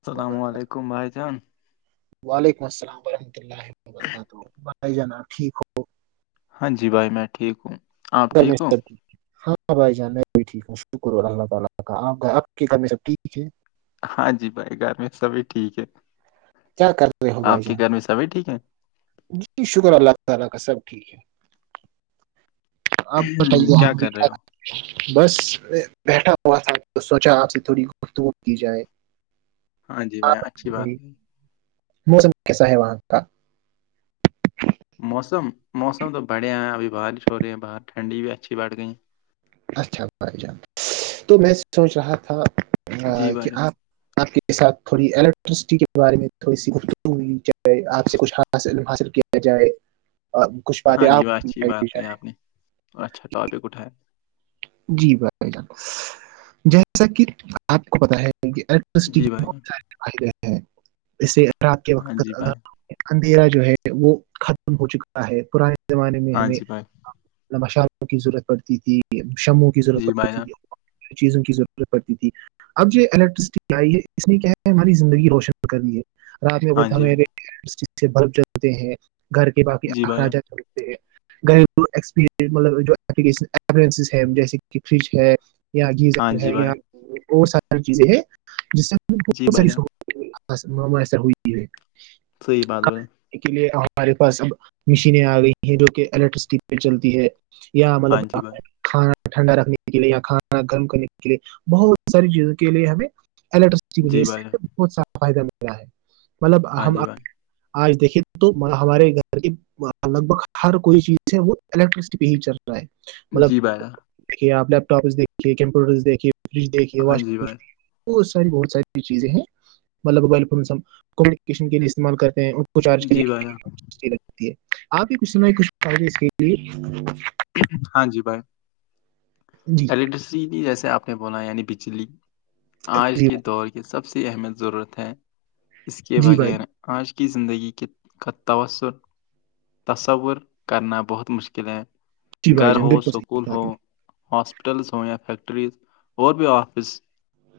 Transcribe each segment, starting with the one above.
السلام وبرکاتہ علیکم بھائی جان وعلیکم السلام ورحمۃ اللہ وبرکاتہ بھائی جناب ٹھیک ہو ہاں جی بھائی میں ٹھیک ہوں آپ ٹھیک ہو گرمیشتی [unintelligible] ہاں بھائی جان میں بھی ٹھیک ہوں شکر اللہ تعالی کا آ آپ کے گھر میں سب ٹھیک ہے ہاں جی بھائی گھر میں سبھی ٹھیک ہے کیا کر رہے ہو بھائی آپ کے جان؟ گھر میں سبھی ٹھیک ہے جی شکر اللہ تعالی کا سب ٹھیک ہے آپ بتائیے ہم کر رہے کیا ہو بس بیٹھا ہوا تھا تو سوچا آپ سے تھوڑی گفتگو کی جائے ہاں جی بھائی آپ اچھی بات بائی موسم کیسا ہے وہاں کا موسم موسم تو بڑھیا ہے ابھی بارش ہو رہی ہے باہر ٹھنڈی بھی اچھی بڑھ گئی ہے اچھا پھائی جان تو میں سوچ رہا تھا کہ آپ ج [unintelligible] آ کے ساتھ تھوڑی الیکٹرسٹی کے بارے میں تھوڑی سی گفت م چاہے آ سے کچھ ہاتھ [unintelligible] علم حاصل کیا جائے اور کچھ ہاں باتیں جی بھائی آپ اچھی جائ بات کہی آپ نے اچھا ٹاپک اٹھاائے جی بھائیائی جان جیسا کہ آپ کو پتا ہے [inaudible] جی گ بھائی جان ہیں اس سے اگر آپ کے ہاں وقت جی ادا بھائی [inaudible] اندھیرا جو ہے وہ ختم ہو چکا ہے پرانے زمانے میں ہاں ہمیں جی بھائی بشاروں کی ضرورت پڑتی تھی شموں کی ضرورت جی بھائی پڑتی جان تھی چیزوں کی ضرورت پڑتی تھی اب یہ الیکٹریسٹی آئی ہے اس لیے کیا ہے ہماری زندگی روشن کرنی ہے رات ہاں جی بھائی، میںے سے ب جاتے ہیں گھر کے باقی جی بھائی جان اخراجات [unintelligible] گھریلوپ مطلب جو ہیں جیسے کہ فریج ہے [unintelligible] یا ہاں گیزر ہے جی یا بھائی اور سارا چیزیں ہے جس سے ہم جی بہت بھائی ساری ش جان [unintelligible] مام ایسا ہوئی ہے [unintelligible] صحیح بات بولے کے لیے ہمارے پاس اب مشینیں آ گئی ہیں جو کہ الیکٹرسٹی پہ چلتی ہے یا مطلب ہاں جی بھائی کھانا ٹھنڈا رکھنے کے لیے کھانا گرم کرنے کے لیے بہت ساری چیزوں کے لیے ہمیں الٹر لیے جی بھائی جان بہت سارا فائدہ مل رہا ہے مطلب ہاں ہم جی بھائی آج دیکھیے تو ہمارے گھر کی لگ بھگ ہر کوئی چیز ہے وہ الیکٹرسٹی پہ ہی چل رہا ہے مطلب بایا [unintelligible] دیکھیے آپ لیپ ٹاپس دیکھیے کمپیوٹر دیکھیے فریج دیکھیے ہاں جی واشنگ بھائی مشین بت ساری بہت ساری چیزیں ہیں مطلب موبائل فون کمیونکیشن کے لیے استعمال کرتے ہیں کچھارجنے جی بھائی ہے آپ ہی کچھ نہ کچھے اس کے لیے ہاں جی بائے جی جیسے آپ نے بونا یعنی بجلی آج جی کے دور کی سب سے اہمیت ضرورت ہے اس کے جی بھائی بغیر آج کی زندگی کے کا تسر تصور کرنا بہت مشکل ہے جی بھائی گھر جان ہو بالکل صحیح سکول کہا ہو آپ نے ہاسپٹلس ہوں یا فیکٹریز اور بھی آفس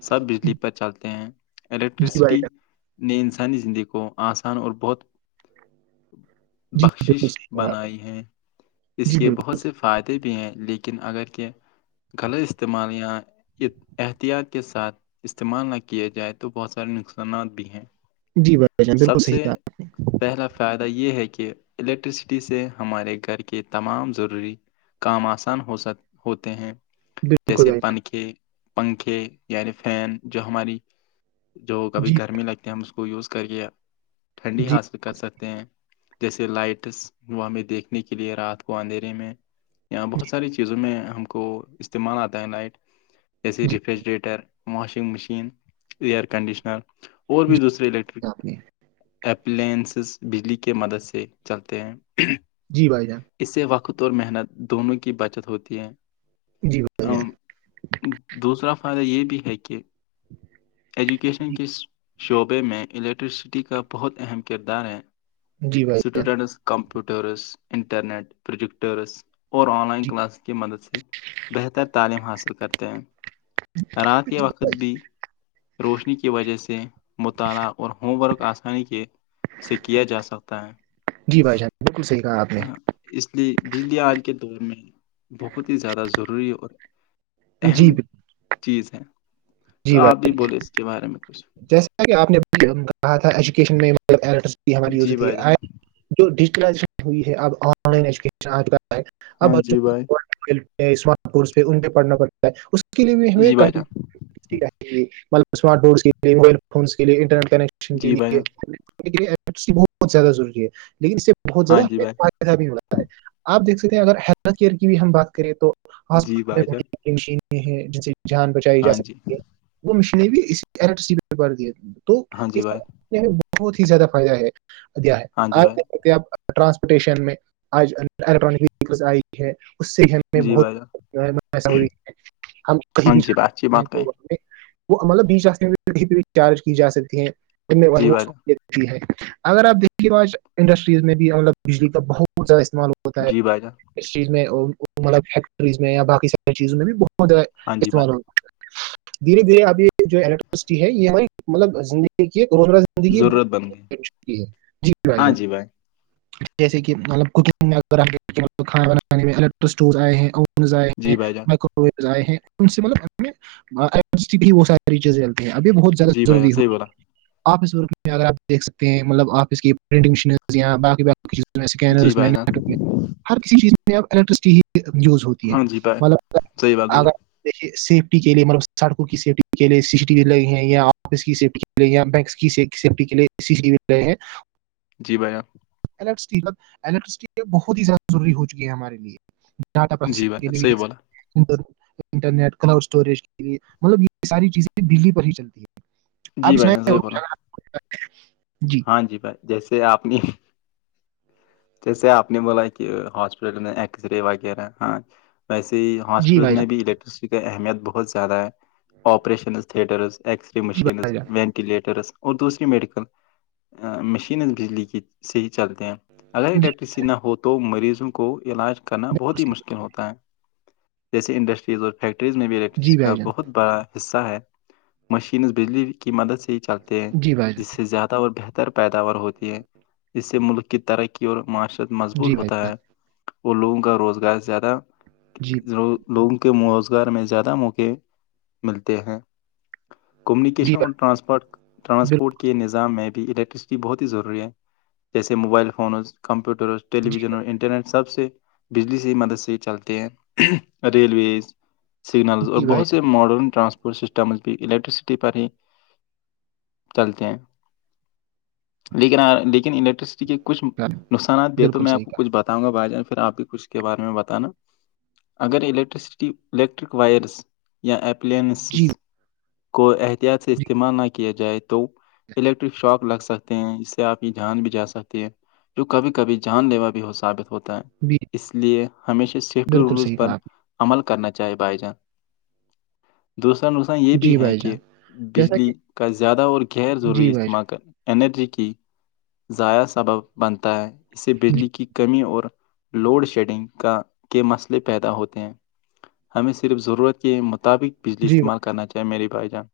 سب بجلی پر چلتے ہیں جی بھائی الیکٹرسٹی جان نے انسانی زندگی کو آسان اور بہت جی بالکل بخشش صحیح کہا آپ نے۔ بنائی ہیں اس جی کے بالکل بہت سے فائدے بھی ہیں لیکن اگر کہ لط استعمال یا احتیاط کے ساتھ استعمال نہ کیے جائے تو بہت سارے نقصانات بھی ہیں جی ب جان بالکل سب سے صحا پہلا فائدہ یہ ہے کہ الیکٹرسٹی سے ہمارے گھر کے تمام ضروری کام آسان ہو سک ہوتے ہیں بالکل جیسے بھائی جان پنکھے پنکھے یعنی فین جو ہماری جو کبھی جی گرمی لگتی ہے اس کو کو یوز کر کے ٹھنڈی جی ہاتھ کر سکتے ہیں جیسے لائٹس وہ ہمیں دیکھنے کے لیے رات کو اندھیرے میں یہاں بہت ساری چیزوں میں ہم کو استعمال آتا ہے لائٹ جیسے جی refrigerator washing machine air conditioner اور بھی دوسرے الٹ آپنی اپلائنسز بجلی کے مدد سے چلتے ہیں جی بھائی جان اس سے وقت اور محنت دونوں کی بچت ہوتی ہے جی ا بھائی جان دوسرا فائدہ یہ بھی ہے کہ ایجوکیشن جی کس شعبے میں الیکٹرسٹی کا بہت اہم کردار ہے جی بھائی جان اسٹوڈینٹس کمپوٹرس انٹرنیٹ پروجیکٹرس اور آن لائن جی کلاس کی مدد سے بہتر تعلیم حاصل کرتے ہیں رات کے وقت بھائی جان بھی روشنی کی وجہ سے مطالعہ اور ہوم ورک آسان کے سے کیا جا سکتا ہے جی بھائی جان بالکل صحیح کہا آپ نے اس لیے بجلی آج کے دور میں بہت ہی زیادہ ضروری اور جی اہم چیز ہے تو جی بھائی آپ بھی بولے اس کے بارے میں کچھ جیسا کہ آپ نے کہا تھا ایجوکیشن میں ال ہم جی یوزھی بھائی جان جو ڈیجیٹلائیشن ہوئی ہے اب آن لائن ایجوکیشن آج ہے اب ہاں جی بھائی بچوں اسمارٹ بورس پہ ان پہ پڑھنا پڑتا ہے اس کے لیے بھی ہمیں جی بھائی کن جان مطلب اسمارٹ ف کے لیے موبائل فونس کے لیے انٹرنیٹ کنیکشن کے جی بھائی جان لیے بہت زیادہ ضروری ہے لیکن اس سے بہت ہاں زیادہ جی بھائی فدہ بھی ہوتا ہے آپ دیک سکتے ہیں اگر ہیلتھ کیئر کی بھی ہم بات کریں تو جی بھائی جان ہاسپٹل مشینیں ہیں جن سے جان بچائی جا ہاں جی سکتی ہے وہ مشینیں بھی اسی ال تو ہاں جی اس بھائی بہت ہی زیادہ فائدہ ہے ا ہے ہاں جی آ بھائی آپ ٹرانسپورٹیشن میں آج الیکٹرانک ویکل آئی ہے اس سے ہم جی بھائی جان بہتسا ہم کہیں ہاں بھی جی بھائی اچھی جکتے ہیں بات کہیں تو ہم وہ مطلب بیچ ج چارج کی جا سکتی ہیں جی بھائی جان ہے اگر آپ دیکھیے ب آج انڈسٹریز میں بھی مطلب بجلی کا بہت زیادہ استعمال ہوتا ہے جی بھائی جان اس چیز میں م فیکٹریز میں یا باقی ساری چیزوں میں بھی بہت ہاں جی بھائی استعمال ہو [unintelligible] دھیرے دھیرے اب یہ جو الیکٹرسٹی ہے یہ ہماری مطلب زندگی [unintelligible] دیکھیے روزمرہ زندگی ضرورت بن گئی جی بھائی ہاں جان [unintelligible] جی جیسے کہ مطلب کوکنگ میں اگر کھانا بنانے میں الیکٹرکٹ آئے ہیں اور [unintelligible] جی بھائی جان آئےری آئے ہیں ان سے ملب سارییز [unintelligible] ابھی بہت زیادہ جی بھائی جان ضروری ہو صحیح بولا آفس ورک میں اگر آپ دیکھ سکتے ہیں مطلب آفس کی پرنٹنگ مشین یا بقی اسکینر جی میں بھائی نیٹ میں جان ہر کسی چیز میں اب الیکٹریسٹی یوز ہوتی ہے ہاں جی بھائی م صحیح بات بولی اگر جےیفٹی کے لیے مطلب سڑکوں کی سیفٹی کے لیے ٹی وی لگ ہیں یا آفس کی سیفٹی کے لیے یا بک سیفٹی کے لیے ای سی ٹی وی لگ ہیں جی بھیا ال الیکٹسٹی بہت ہی زیادہ ضوری ہو چکی ہے ہمارے لیے ڈاٹا جی پرسیسر بھائی صحیح بولا انٹرنیٹ کلاڈ اسٹوریج کےے مطلب یہ ساری چیزیں بجلی پر ہی چلتی ہے آپ جی بھائی س نے صحیح بولا جی ہاں جی بھائی جیسے آپ نے جیسے آپ نے بولا کہ ہاسپٹل میں ایکس رے وغیرہ ہاں ویسے ہی جی ہاسپٹل بھائی میں جان بھی الیکٹریسٹی کا اہمیت بہت زیادہ ہے آپریشن تھیٹرس اسرے جی مشینز بھائی جان وینٹلیٹرز اور دوسری میڈیکل مشین بجلی کی سے ہی چلتے ہیں اگر جی الیکٹرسٹی نہ ہو تو مریضوں کو کو علاج کرنا بالکل بہت ہی صحیح مشکل ہوتا ہے جیسے انڈسٹریز اور فیکٹریز میں بھی جی الیکٹرسٹی کا بھائی جان بہت بڑا حصہ ہے مشینز بجلی کی مدد سے چلتے ہیں جی بھائی جان جس سے زیادہ اور بہتر پیداوار ہوتی ہے اس سے ملک کی ترقی اور معاشرت جی مضبوط بھائی ہوتا جان ہے اور لوگوں کا روزگار زیادہ جی [unintelligible] و لوگوں کے روزگار میں زیادہ موقعے ملتے ہیں جی کمیونیکیشن اور بھائی بالکل ٹرانسپورٹ کے نظام میں بھی الیکٹرسٹی بہت ہی ضروری ہے جیسے موبائل فونز کمپر جی ٹیویژن اور انٹرنیٹ سب سے بجلی سے ہی مدد سے چلتے ہیں ریلویز سگنلز اور جی بھائی بہت ماڈرن ٹرانسپورٹ سسٹمز بھی الیکٹرسٹی پر ہی چلتے ہیں لیکن لیکن الیکٹرسٹی کے کچھ جان نقصانات دے تو بالکل میں آپ صحیح کو کچھ کہا بتا بتاؤں گا بھائی جان پھر آپ بھی کچ اس کے بارے میں بتانا اگر الییکٹرسٹی الییکٹرک وائرس یا اپلنسس جی کو احتیاط سے جی استعمال نہ کیا جائے تو الیکٹرک شوق لگ سکتے ہیں اس سے آپ کی جان بھی جا سکتے ہیں جو کبھی کبھی جان لیوا بھی ہو ثابت ہوتا ہے جی اس لیے ہمیشہ سیفٹی بالکل رولز صحیح پر کہا آپ عمل کرنا چاہے بھائی جان دوسرا نقصان یہ نے بھی جی ہے بھائی کہ جان جیسا کہ بجلی کا زیادہ اور غیر ضروری جی بھائی استعمال انرجی کی ضائع سبب بنتا ہے اس سے جان جی بجلی کی کمی اور لوڈ شیڈنگ کا کے مسئلے پیدا ہوتے ہیں ہمیں صرف ضرورت کے مطابق بجلی جی استعمال کرنا چاہے میرے بھائی جان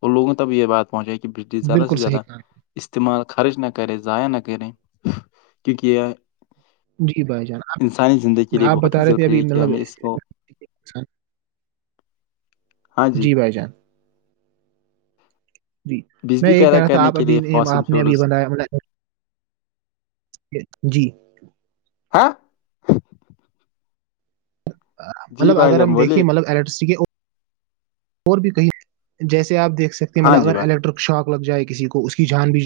اور لوگوں تب یہ بات پہنچی ہے کہ بھائی زیادہ بالکل سے صحیح زیادہ کہا آپ نے۔ استعمال خرچ نہ کریں ضائع نہ کریں کیونکہ یہ جی بھائی جان انسانی زندگی آپ کے لے آپ بہت ہی بتا رہے تھے ضروری ابھی ہے کہ مطلب ہمیں اس کو انسان- جی بھائی جان جی میں بجلی یہ کہہ پیدا رہا تھا کرنے آپ کے لیے ابھی فاسل آپ نے ابھی فیولز بنایا جی [unintelligible] جی مطلب بھائی اگر جان ہم دیکے بولیے ملب ال [unintelligible] اور بھی کہیں جیسے آپ دیکھ سکتے ہیں ہاں ملا جی اگر بھائی الیکٹرک شوق لگ جائے کسی کو اس کی جان بھی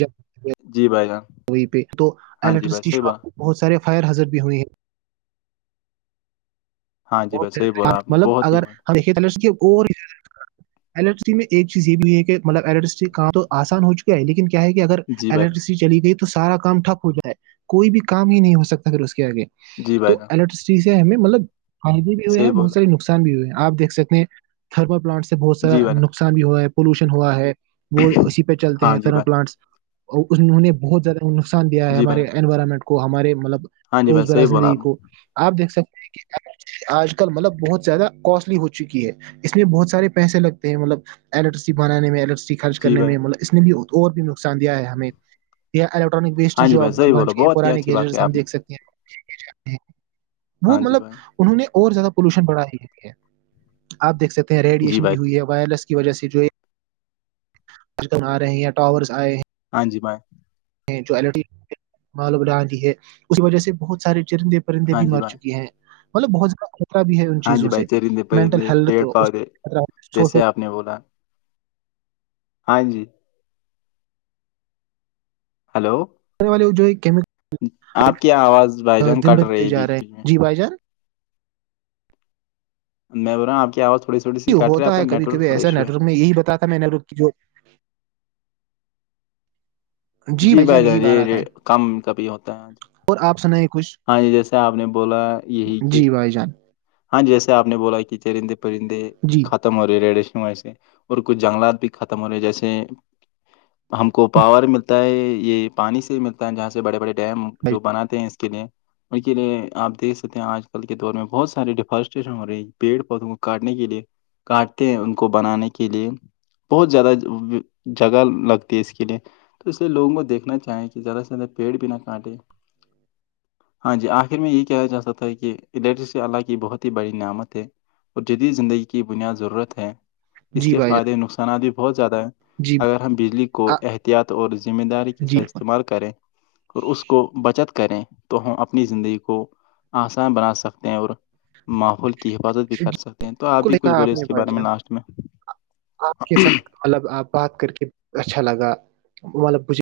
جی بھائی جان جائے پہ تو ہاں جی الیکٹرس بھائی صحیح بولا شپ بہت سارے فائر حضر بھی ہوئے ہیں ہاں جی بھائی بہت صحیح بولا آپ نے مطلب بہت ہی اگر بولا. ہم دیکے اور الیکٹرٹی میں ایک چز یہ بھی ہے کہ مطل الٹ کہاں تو آسان ہو چکا ہے لیکن ہے کہ اگر جی بھائی الیکٹرسٹی چلی گئی تو سارا کام ٹھپ ہو جائے کوئی بھی کام ہی نہیں ہو سکتا پھر اس کے آگے جی بھائی تو جان الیکٹرسٹی سے ہمیں مطلب فائدے بھی ہوئے ہیں صحیح بہت بولا سارے نقصان بھی ہوئے آ دیکھ سکتے ہیں تھرمل پلانٹ سے بہت سارا جی بنا نقصان بھی ہوا ہے پولوشن ہوا ہے وہ اسی پہ چلتے ہاں ہیں جی تھرمل بھائی پلانٹس اورہوں نے بہت زیادہ نقصان دیا ہے جی ہمارے بنا انوائرمنٹ کو کو ہمارے مطلب ہاں جی بھائی روزمرہ صحیح بولا زندگی آپ نے کو آپ دیکھ سکتے ہیں کہ کیا آج کل مطلب بہت زیادہ کوسٹلی ہو چکی ہے اس میں بہت سارے پیسے لگتے ہیں مطلب الیکٹرسٹی بنانے میں الیکٹرٹی خرچ جی کرنے بھائی میں مطلب اس نے بھی اور بھی نقصان دیا ہے ہمیں یا الیکٹرانک ویسٹ ہاں جی جو اب بھائی صحیح بن بولا چکے ہیں بہت ہی پرانے اچھی بات کہی گیزر ہم آپ نے دھ سکتے ہیں وہ ہاں جی مطلب بھائی انہوں نے اور زیادہ پولوشن بڑھا ہی ہے آپ دیکھ سکتے ہیں جی ریڈیشن بھائی بھی ہوئی ہے وائرس کی وجہ سے جو بجن آ رہے ہیں یا ٹاورس آئے ہیں ہاں جی بائے جو ہے اس کی وجہ سے بہت سارے چرندے پرندے ہاں بھی جی مر بھائی چکی ہیں مطلب بہت زیادہ خطرہ بھی ہے ان ہاں جی چیزوں بھائی سے چرندے مینٹل پرندے ہیلتھط [unintelligible] سنے بولا [unintelligible] ہاں جی ہلو والے آپ کی آواز بھائی جان دن کٹ رہی بدتے ہے جا رہے بیچ بیچ ہیں میں جی بھائی جان میں بول رہا آپ کی آواز تھوڑی تھوڑی سی کٹ رہی آپ ہوتا کا ہے کبھی نیٹ کھی ورک تھوڑا ایسا ایشو نیٹ ہے ورک میں یہی بتا تھا میں نیٹ ورک کی جو جی بھائی جان یہی کام کا بھی ہوتا ہے اور آپ سنیں کچھ ہاں جی جیسے آپ نے بولا یہی کہ جی بھائی جان ہاں جیسے آپ نے بولا کہ چرندے پرندے جی ختم ہو رہی ہے ریڈیشن ویے اور کچھ جنگلات بھی ختم ہو رہے ہیں جیسے ہم کو پاور ملتا ہے یہ پانی سے ملتا ہے جہاں سے بڑے بڑے ڈیم بھائی جو بناتے ہیں اس کے لیے ان کے لیے آپ دیکھ سکتے ہیں آج کل کے دور میں بہت سے س ڈیفارسٹریشن ہو رہی پیڑ پودوں کو کاٹنے کے لیے کاٹتے ہیں ان کو بنانے کے لیے [unintelligible] بہت زیادہ جگہ لگتی ہے اس کے لیے تو اس لیے لوگوں کو دیکھنا چاہیں کہ زیادہ سے زیادہ پیڑ بھی نہ کاٹے ہاں جی آخر میں یہ کہ جاتا تھا کہ ڈٹ [unintelligible] اللہ کی بہت ہی بڑی نعمت ہے اور جدید زندگی کی بنیاد ضرورت ہے اس جی کے بھائی جان فائدے نقصانات بھی بہت زیادہ ہیں جی اگر ہم بجلی کو احتیاط اور ذمہ داری کے جی ساتھ استعمال کر کریں اور اس کو بچت کریں تو ہم اپنی زندگی کو آسان بنا سکتے اور ماحول کی حفاظت بھی کر بالکل سکتے تو آپ بھی کچھ کہا بولے آپ اس نے کے بھائی بارے میں جان لاسٹ میں آپ کے ساتھ مطلب آ بات کر کے اچھا لگا مطلب ب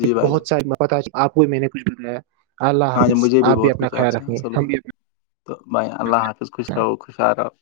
جی بھائی جان بہت ساری پت آپ کو میں نے کچھ کروایا ہے اللہ ہاں جی حافظ مجھے آپ بھی بہت اپنا کچھ خیال سے رکھیںے حاصل ہم ہوا بھی اپنا تو بائے اللہ حافظ خوشراو خوش آ رو [unintelligible]